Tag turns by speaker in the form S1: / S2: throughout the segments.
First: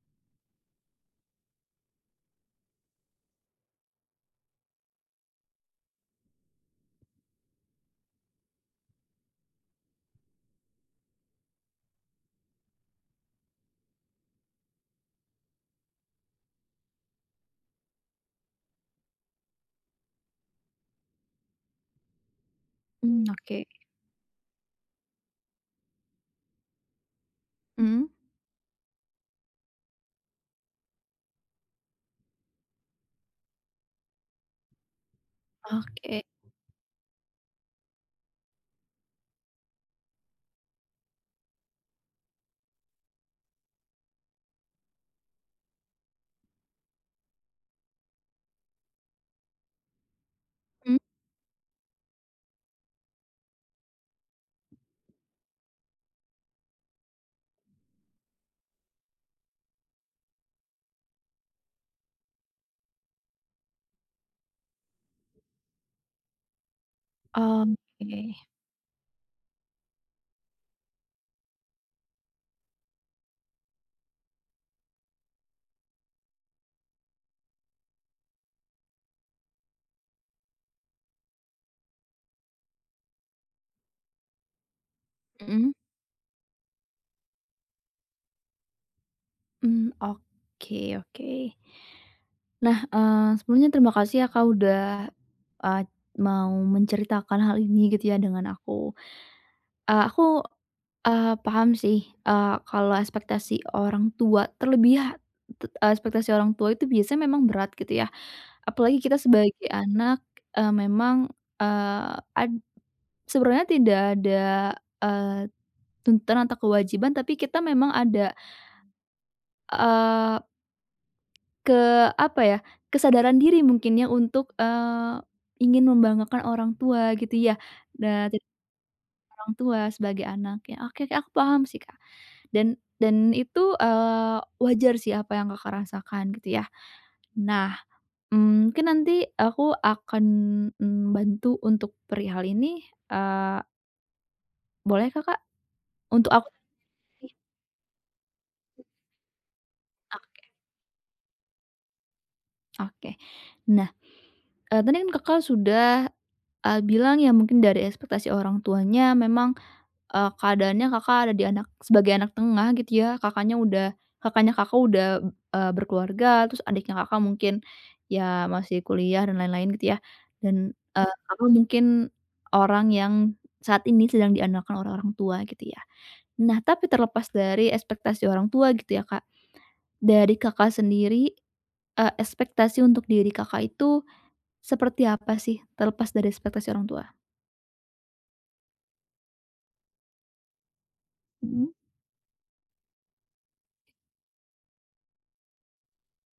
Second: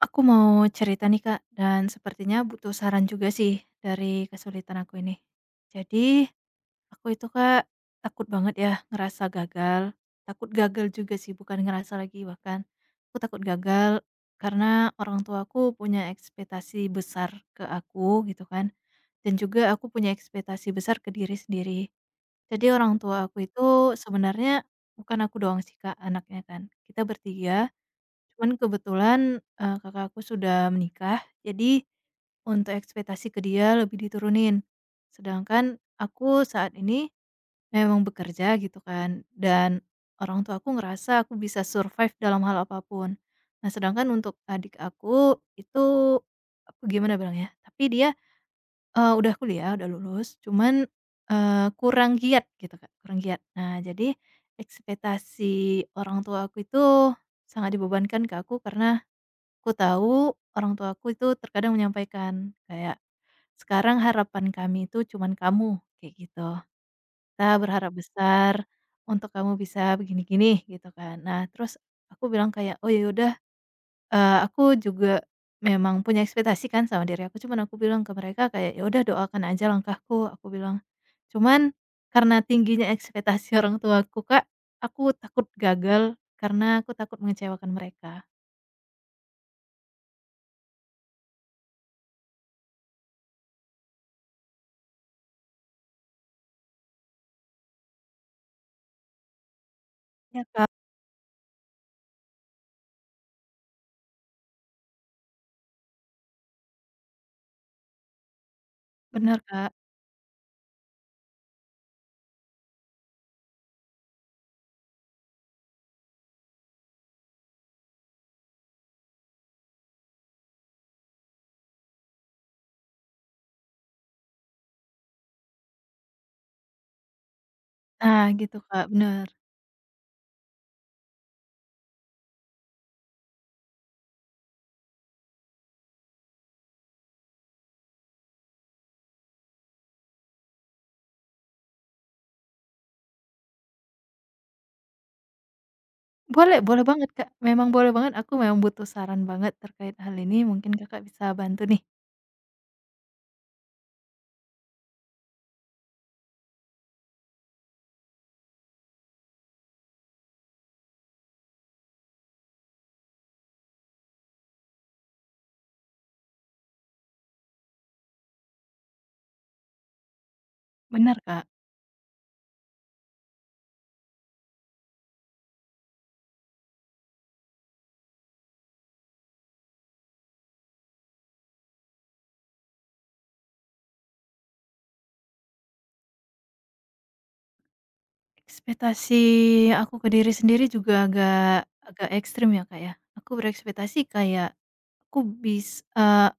S1: Aku mau cerita nih Kak, dan sepertinya butuh saran juga sih dari kesulitan aku ini. Jadi, aku itu Kak, takut banget ya ngerasa gagal. Takut gagal juga sih, bukan ngerasa lagi bahkan. Aku takut gagal karena orang tuaku punya ekspektasi besar ke aku gitu kan. Dan juga aku punya ekspektasi besar ke diri sendiri. Jadi orang
S2: Mmm,
S1: tua aku
S2: oke.
S1: itu sebenarnya bukan aku doang sih Kak anaknya kan. Kita bertiga.
S2: Mhm.
S1: Cuman kebetulan, kakak aku sudah menikah, jadi untuk ekspektasi ke dia lebih diturunin. Sedangkan
S2: Oke.
S1: aku saat ini memang bekerja gitu kan, dan orang tua aku ngerasa aku bisa survive dalam hal apapun. Nah, sedangkan untuk adik aku itu, aku gimana bilangnya, tapi dia, udah kuliah, udah lulus, cuman,
S2: Mhm.
S1: kurang giat gitu Kak, kurang giat. Nah, jadi ekspektasi orang tua aku itu sangat dibebankan ke aku karena aku tahu orang tuaku itu terkadang menyampaikan kayak, "Sekarang harapan kami itu cuman kamu," kayak gitu. "Kita berharap
S2: Oke.
S1: besar untuk kamu bisa begini-gini," gitu kan. Nah, terus aku bilang kayak, "Oh, ya udah," aku juga memang punya ekspektasi kan sama diri aku, cuman aku bilang ke mereka kayak, "Ya udah doakan aja langkahku," aku bilang. Cuman karena tingginya ekspektasi orang tuaku, Kak, aku takut
S2: Mhm.
S1: gagal karena aku takut mengecewakan mereka.
S2: Mmm, oke oke. Nah, sebelumnya terima kasih ya Kak udah, eee, mau menceritakan hal ini gitu ya dengan aku. Aku,
S1: Ya Kak,
S2: paham sih, kalau ekspektasi orang tua terlebih ha te eee, ekspektasi orang tua itu biasanya memang berat gitu ya. Apalagi kita
S1: benar
S2: sebagai
S1: Kak.
S2: anak, memang, eee, ad sebenarnya tidak ada, eee tuntutan atau kewajiban, tapi kita memang ada, eee, ke apa ya, kesadaran diri mungkin ya untuk, ingin membanggakan orang tua gitu ya,
S1: Nah
S2: dari
S1: gitu Kak, bener.
S2: orang tua sebagai anak ya. Oke oke, aku paham sih, Kak. Dan itu, wajar sih apa yang Kakak rasakan gitu ya. Nah, mungkin nanti aku akan, bantu untuk perihal ini, eee, bolehkah, Kak? Untuk aku
S1: Boleh boleh banget Kak,
S2: sih.
S1: memang boleh banget, aku memang butuh saran banget terkait hal
S2: ak
S1: ini, mungkin Kakak bisa bantu nih.
S2: Oke. Nah, tadi kan Kakak sudah, bilang ya mungkin dari ekspektasi orang tuanya memang, keadaannya Kakak ada di anak sebagai anak tengah gitu ya, kakaknya Kakak udah, berkeluarga, terus adiknya Kakak mungkin ya masih kuliah dan lain-lain gitu ya. Dan,
S1: Bener Kak,
S2: Kakak mungkin orang yang saat ini sedang diandalkan orang orang tua gitu ya. Nah, tapi terlepas dari ekspektasi orang tua gitu ya, Kak, dari Kakak sendiri, ekspektasi untuk diri Kakak itu seperti apa sih, terlepas dari ekspektasi orang tua?
S1: ekspektasi aku ke diri sendiri juga agak
S2: Mhm,
S1: agak ekstrim ya Kak ya. Aku berekspektasi kayak, aku bis eh,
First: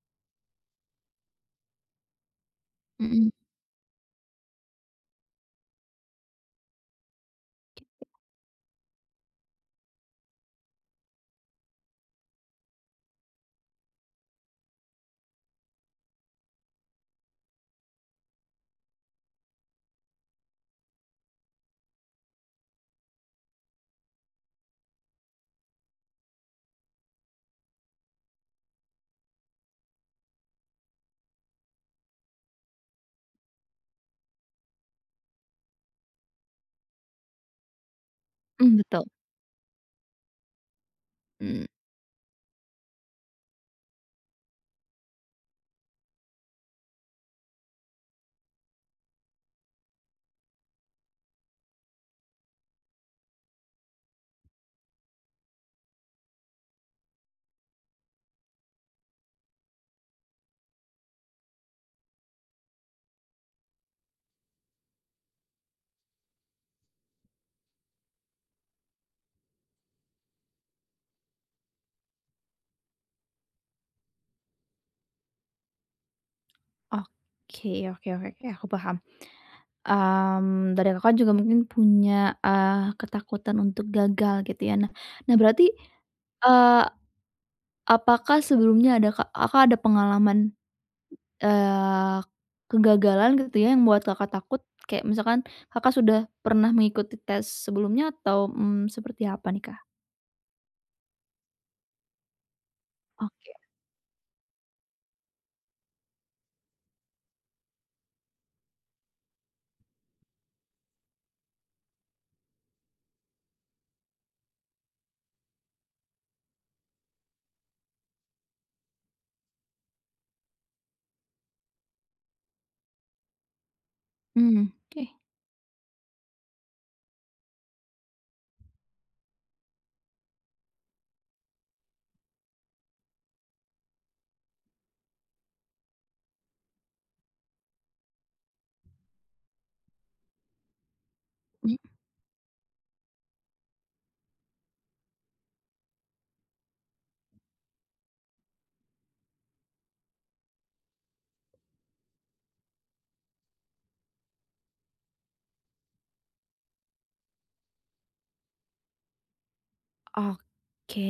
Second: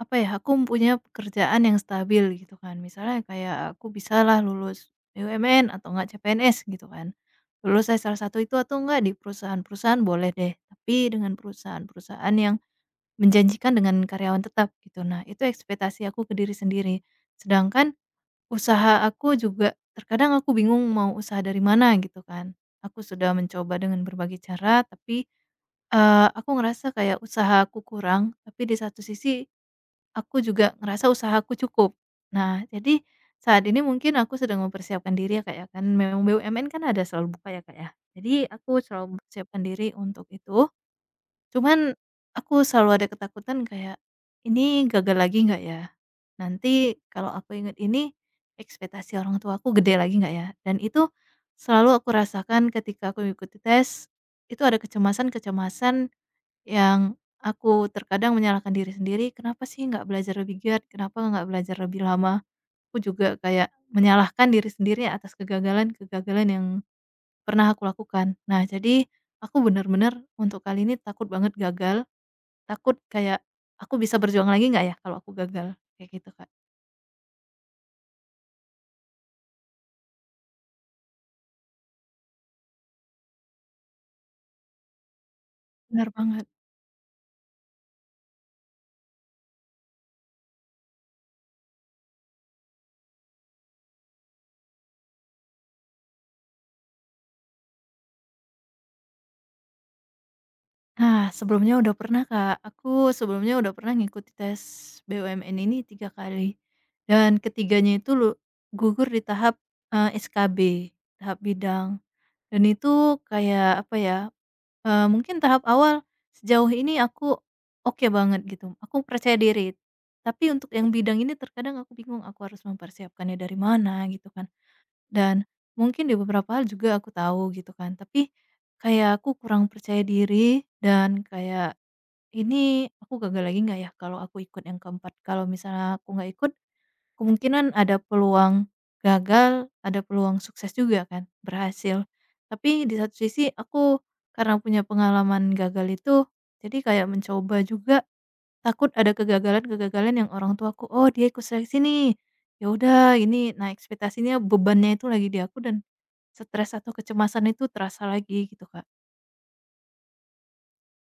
S1: apa ya, aku punya pekerjaan yang stabil gitu kan, misalnya
S2: mhm,
S1: kayak aku bisalah lulus BUMN atau enggak CPNS gitu kan. Lulus saya salah satu itu atau enggak di perusahaan-perusahaan boleh deh, tapi dengan perusahaan-perusahaan yang menjanjikan dengan karyawan tetap gitu. Nah, itu ekspektasi aku ke diri sendiri. Sedangkan usaha aku juga terkadang aku bingung mau usaha dari mana gitu kan. Aku sudah mencoba dengan berbagai cara tapi, aku ngerasa kayak usaha aku kurang, tapi di satu sisi aku juga ngerasa usahaku cukup. Nah, jadi saat ini mungkin aku sedang mempersiapkan diri ya, Kak, ya, kan memang BUMN kan ada selalu buka ya, Kak, ya. Jadi
S2: mhm,
S1: aku
S2: betul,
S1: selalu mempersiapkan diri untuk itu,
S2: mmm,
S1: cuman aku selalu ada ketakutan kayak, "Ini gagal lagi nggak ya? Nanti kalau aku ingat ini, ekspektasi orang tua aku gede lagi nggak ya?" Dan itu selalu aku rasakan ketika aku mengikuti tes, itu ada kecemasan-kecemasan yang aku terkadang menyalahkan diri sendiri, "Kenapa sih nggak belajar lebih giat? Kenapa nggak belajar lebih lama?" Aku juga kayak menyalahkan diri sendiri atas kegagalan-kegagalan yang pernah aku lakukan. Nah, jadi aku benar-benar untuk kali ini takut banget gagal. Takut kayak, "Aku bisa berjuang lagi nggak ya kalau aku gagal?" Kayak gitu, Kak.
S2: oke oke oke oke, aku paham. Dari Kakak juga mungkin punya, ketakutan untuk gagal gitu ya. Nah nah berarti,
S1: Benar banget.
S2: eee, apakah sebelumnya ada Kakak ada pengalaman, eee, kegagalan gitu ya yang membuat Kakak takut? Kayak misalkan Kakak sudah pernah mengikuti tes sebelumnya atau, seperti apa nih, Kak?
S1: Nah, sebelumnya udah pernah, Kak. Aku
S2: Oke,
S1: sebelumnya udah pernah ngikuti tes BUMN ini 3 kali, dan ketiganya itu gugur di tahap, SKB, tahap bidang. Dan itu kayak apa ya, mungkin tahap awal sejauh ini aku oke banget gitu, aku percaya diri. Tapi untuk yang bidang ini terkadang aku bingung aku harus mempersiapkannya dari mana gitu kan.
S2: mmm, oke.
S1: Dan mungkin di beberapa hal juga aku tahu gitu kan, tapi kayak aku kurang percaya diri dan kayak, "Ini aku gagal lagi nggak ya kalau aku ikut yang keempat?" Kalau misalnya aku nggak ikut, kemungkinan ada peluang gagal, ada peluang sukses juga kan, berhasil. Tapi di satu sisi aku karena punya pengalaman gagal itu, jadi kayak mencoba juga takut ada kegagalan-kegagalan yang orang tua aku, "Oh, dia ikut seleksi nih, ya udah ini." Nah, ekspektasinya bebannya itu lagi di aku dan stres atau kecemasan itu terasa lagi gitu, Kak.
S2: Oke.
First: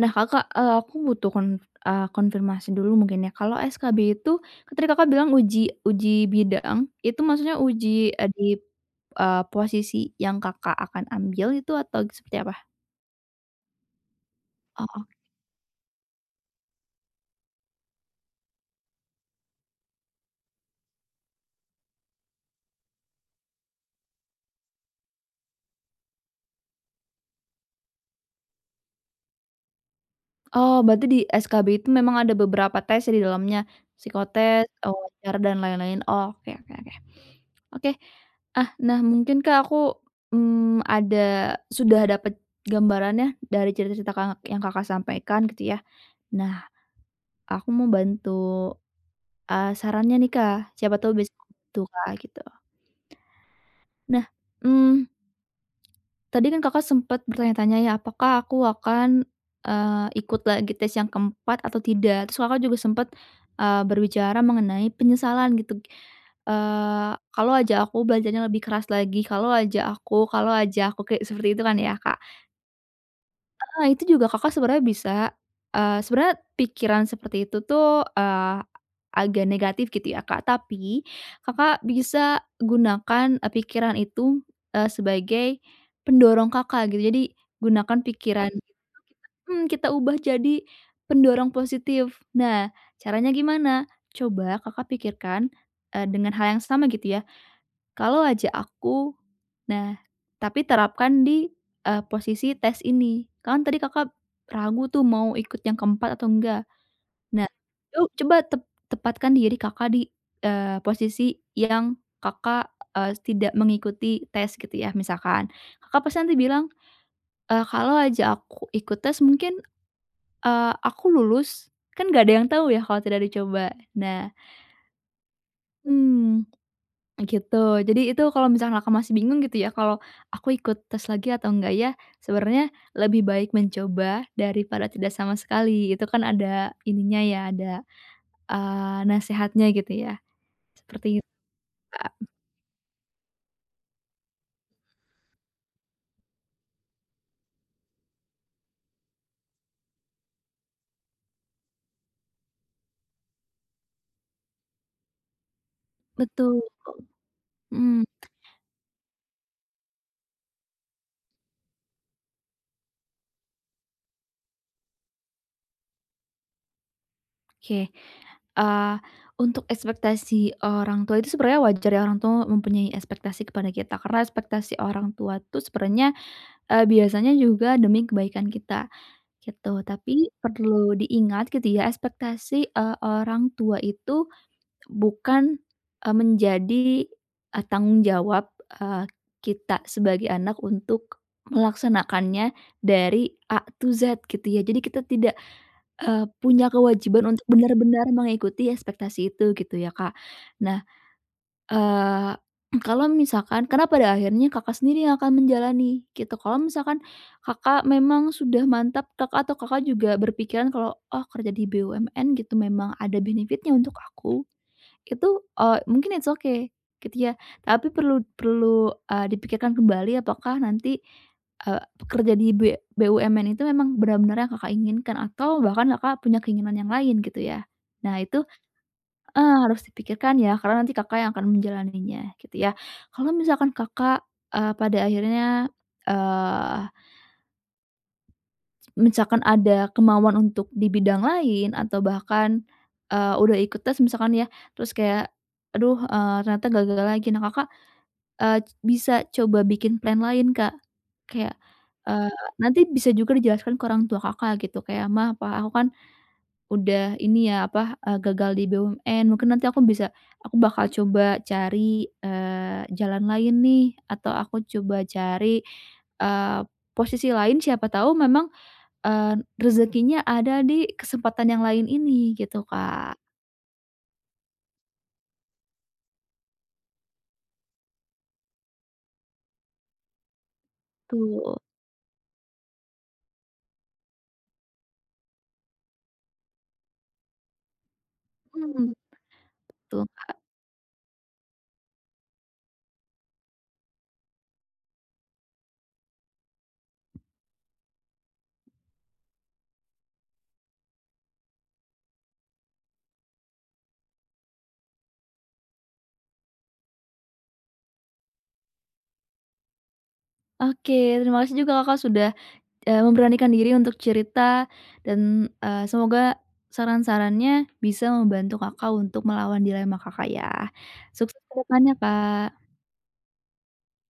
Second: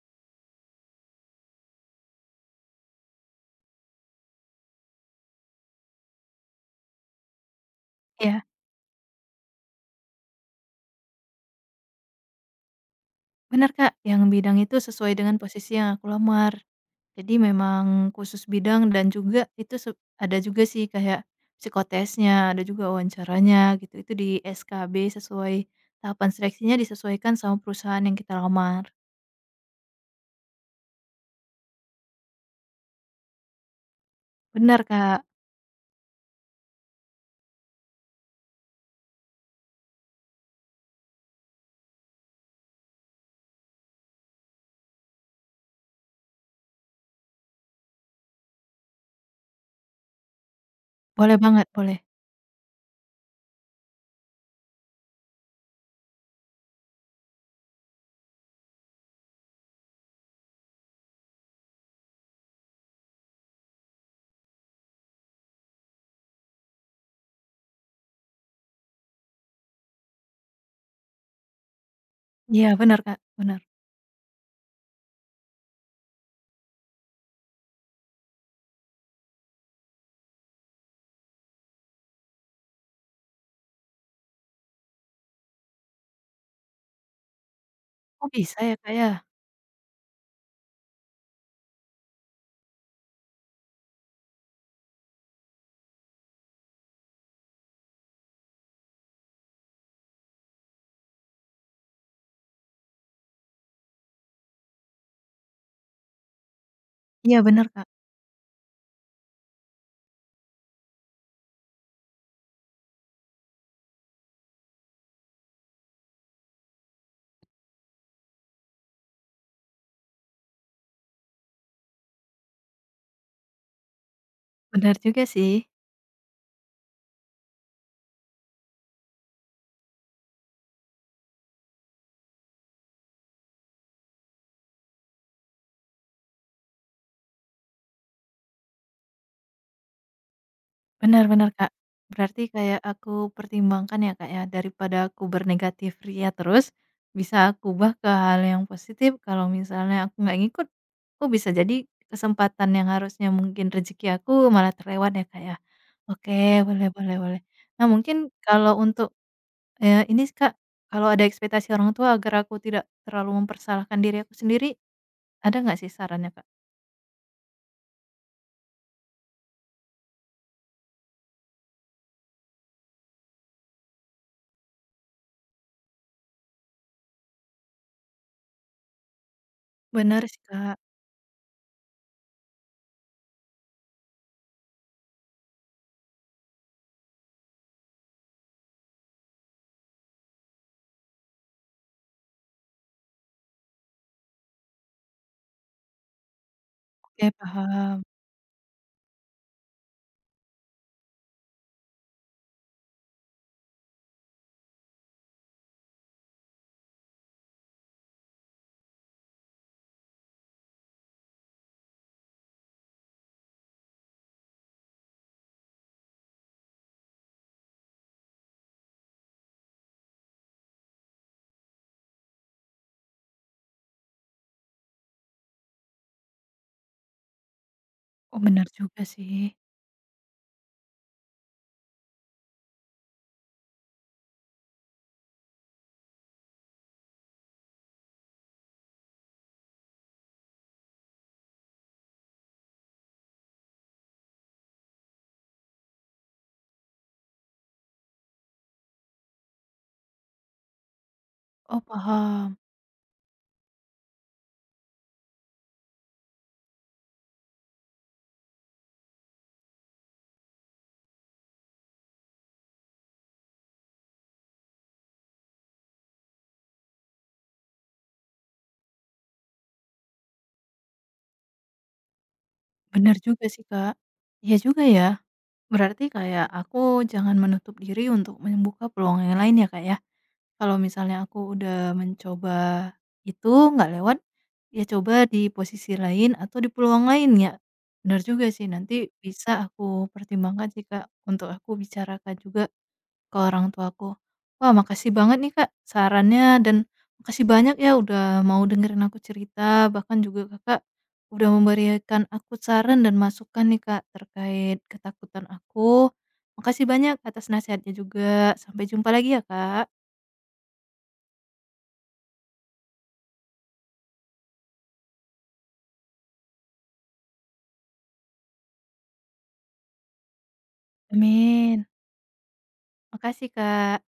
S2: Nah Kakak, aku butuh konfirmasi dulu mungkin ya, kalau SKB itu ketika Kakak bilang uji uji bidang, itu maksudnya uji, di,
S1: Iya,
S2: posisi yang Kakak akan ambil itu atau seperti
S1: benar Kak. Yang bidang itu
S2: apa?
S1: sesuai dengan posisi yang aku lamar. Jadi memang khusus bidang dan juga itu ada juga sih kayak psikotesnya, ada juga wawancaranya gitu. Itu di SKB sesuai tahapan seleksinya disesuaikan sama perusahaan yang kita lamar.
S2: Oh, berarti di SKB itu memang ada beberapa tes ya di dalamnya, psikotes,
S1: Benar
S2: oh,
S1: Kak.
S2: wawancara, dan lain-lain. Oh Oke oke oke. Oke, ah, nah mungkin Kak aku, mmm, ada sudah dapat gambarannya dari cerita-cerita Kakak yang Kakak sampaikan gitu ya. Nah, aku mau bantu, sarannya nih Kak, siapa tahu bisa
S1: Boleh banget,
S2: membantu
S1: boleh.
S2: Kak gitu. Nah, mmm, Tadi kan Kakak sempat bertanya-tanya ya, apakah aku akan, ikut lagi tes yang keempat atau tidak? Terus Kakak juga sempat berbicara mengenai penyesalan gitu, kalau aja aku belajarnya lebih keras lagi, kalau aja aku, kayak seperti itu kan ya, Kak?
S1: Iya benar Kak, benar.
S2: Heeh, itu juga Kakak sebenarnya bisa, sebenarnya pikiran seperti itu tuh, agak negatif gitu ya, Kak. Tapi Kakak bisa gunakan, pikiran itu, sebagai pendorong Kakak gitu. Jadi gunakan
S1: Oh
S2: pikiran
S1: bisa
S2: itu
S1: ya, Kak, ya?
S2: kita ubah jadi pendorong positif. Nah, caranya gimana? Coba Kakak pikirkan, dengan hal yang sama gitu ya. Kalau aja aku nah, tapi terapkan di, posisi tes ini. Kan tadi Kakak ragu tuh mau ikut yang keempat atau enggak.
S1: Iya
S2: Nah,
S1: benar Kak.
S2: yuk coba tepatkan diri Kakak di, posisi yang Kakak, tidak mengikuti tes gitu ya misalkan. Kakak pasti nanti bilang, "Kalau aja aku ikut tes mungkin, aku lulus." Kan nggak ada yang tahu ya kalau tidak dicoba. Nah
S1: Benar juga sih.
S2: hmm. Gitu. Jadi itu kalau misalkan Kakak masih bingung gitu ya, kalau aku ikut tes lagi atau enggak ya, sebenarnya lebih baik mencoba daripada tidak sama sekali. Itu kan ada ininya ya, ada, eee, nasehatnya gitu ya. Seperti itu,
S1: Benar-benar Kak.
S2: Kak.
S1: Berarti kayak aku pertimbangkan ya, Kak, ya, daripada aku bernegatif ria terus, bisa aku ubah ke hal yang positif kalau misalnya aku nggak ngikut, aku bisa jadi kesempatan yang harusnya mungkin rezeki aku malah terlewat ya, Kak, ya. Oke,
S2: Betul.
S1: boleh boleh boleh. Nah
S2: Mhm,
S1: mungkin kalau untuk, ini Kak, kalau ada ekspektasi orang tua agar aku tidak terlalu mempersalahkan diri aku sendiri, ada nggak sih sarannya, Kak?
S2: oke. Eee, untuk ekspektasi orang tua itu sebenarnya wajar ya, orang tua mempunyai ekspektasi kepada kita, karena ekspektasi orang tua tuh sebenarnya, biasanya juga demi kebaikan kita. Gitu,
S1: Benar
S2: tapi
S1: sih, Kak.
S2: perlu diingat gitu ya ekspektasi, orang tua itu bukan, menjadi, tanggung jawab, eee, kita sebagai anak untuk melaksanakannya dari A to Z gitu ya. Jadi kita tidak, punya kewajiban
S1: Oke,
S2: untuk
S1: paham.
S2: benar-benar mengikuti ekspektasi itu gitu ya, Kak. Nah Eee, kalau misalkan karena pada akhirnya Kakak sendiri yang akan menjalani gitu. Kalau misalkan Kakak memang sudah mantap, Kakak atau Kakak juga berpikiran kalau, "Oh kerja di BUMN gitu memang ada benefit-nya untuk aku," itu, mungkin it's okay gitu ya. Tapi perlu perlu, dipikirkan kembali apakah nanti, eee, kerja di BUMN itu memang benar-benar yang Kakak inginkan atau bahkan Kakak punya keinginan yang lain gitu ya. Nah
S1: Oh,
S2: itu
S1: benar juga sih.
S2: Harus dipikirkan ya, karena nanti Kakak yang akan menjalaninya, gitu ya. Kalau misalkan Kakak, pada akhirnya, eee, misalkan ada kemauan untuk di bidang lain atau bahkan, udah ikut tes misalkan ya, terus kayak, "Aduh, ternyata gagal lagi." Nah, Kakak, eee, bisa coba bikin plan lain, Kak. Kayak,
S1: Oh,
S2: eee,
S1: paham.
S2: nanti bisa juga dijelaskan ke orang tua Kakak gitu, kayak, Mah, Pa, aku kan udah ini ya, apa, gagal di BUMN, mungkin nanti aku bakal coba cari, jalan lain nih, atau aku coba cari, eee, posisi lain siapa tahu memang, rezekinya ada di kesempatan yang lain ini gitu,
S1: Benar
S2: Kak.
S1: juga sih, Kak. Iya juga ya. Berarti kayak aku jangan menutup diri untuk membuka peluang yang lain ya, Kak, ya. Kalau misalnya aku
S2: Tuh,
S1: udah mencoba itu nggak lewat, ya coba di posisi lain atau di peluang lain ya. Benar juga sih
S2: mhm,
S1: nanti bisa
S2: betul,
S1: aku
S2: Kak.
S1: pertimbangkan sih, Kak, untuk aku bicarakan juga ke orang tuaku. Wah, makasih banget nih, Kak, sarannya dan makasih banyak ya udah mau dengerin aku cerita, bahkan juga Kakak udah memberikan aku saran dan masukan nih, Kak, terkait ketakutan aku. Makasih banyak atas nasihatnya juga. Sampai jumpa lagi ya, Kak.
S2: Oke, terima kasih juga Kakak sudah memberanikan diri untuk cerita dan, semoga saran-sarannya bisa membantu Kakak untuk melawan dilema Kakak ya. Sukses ke
S1: Amin.
S2: depannya, Kak.
S1: Makasih, Kak.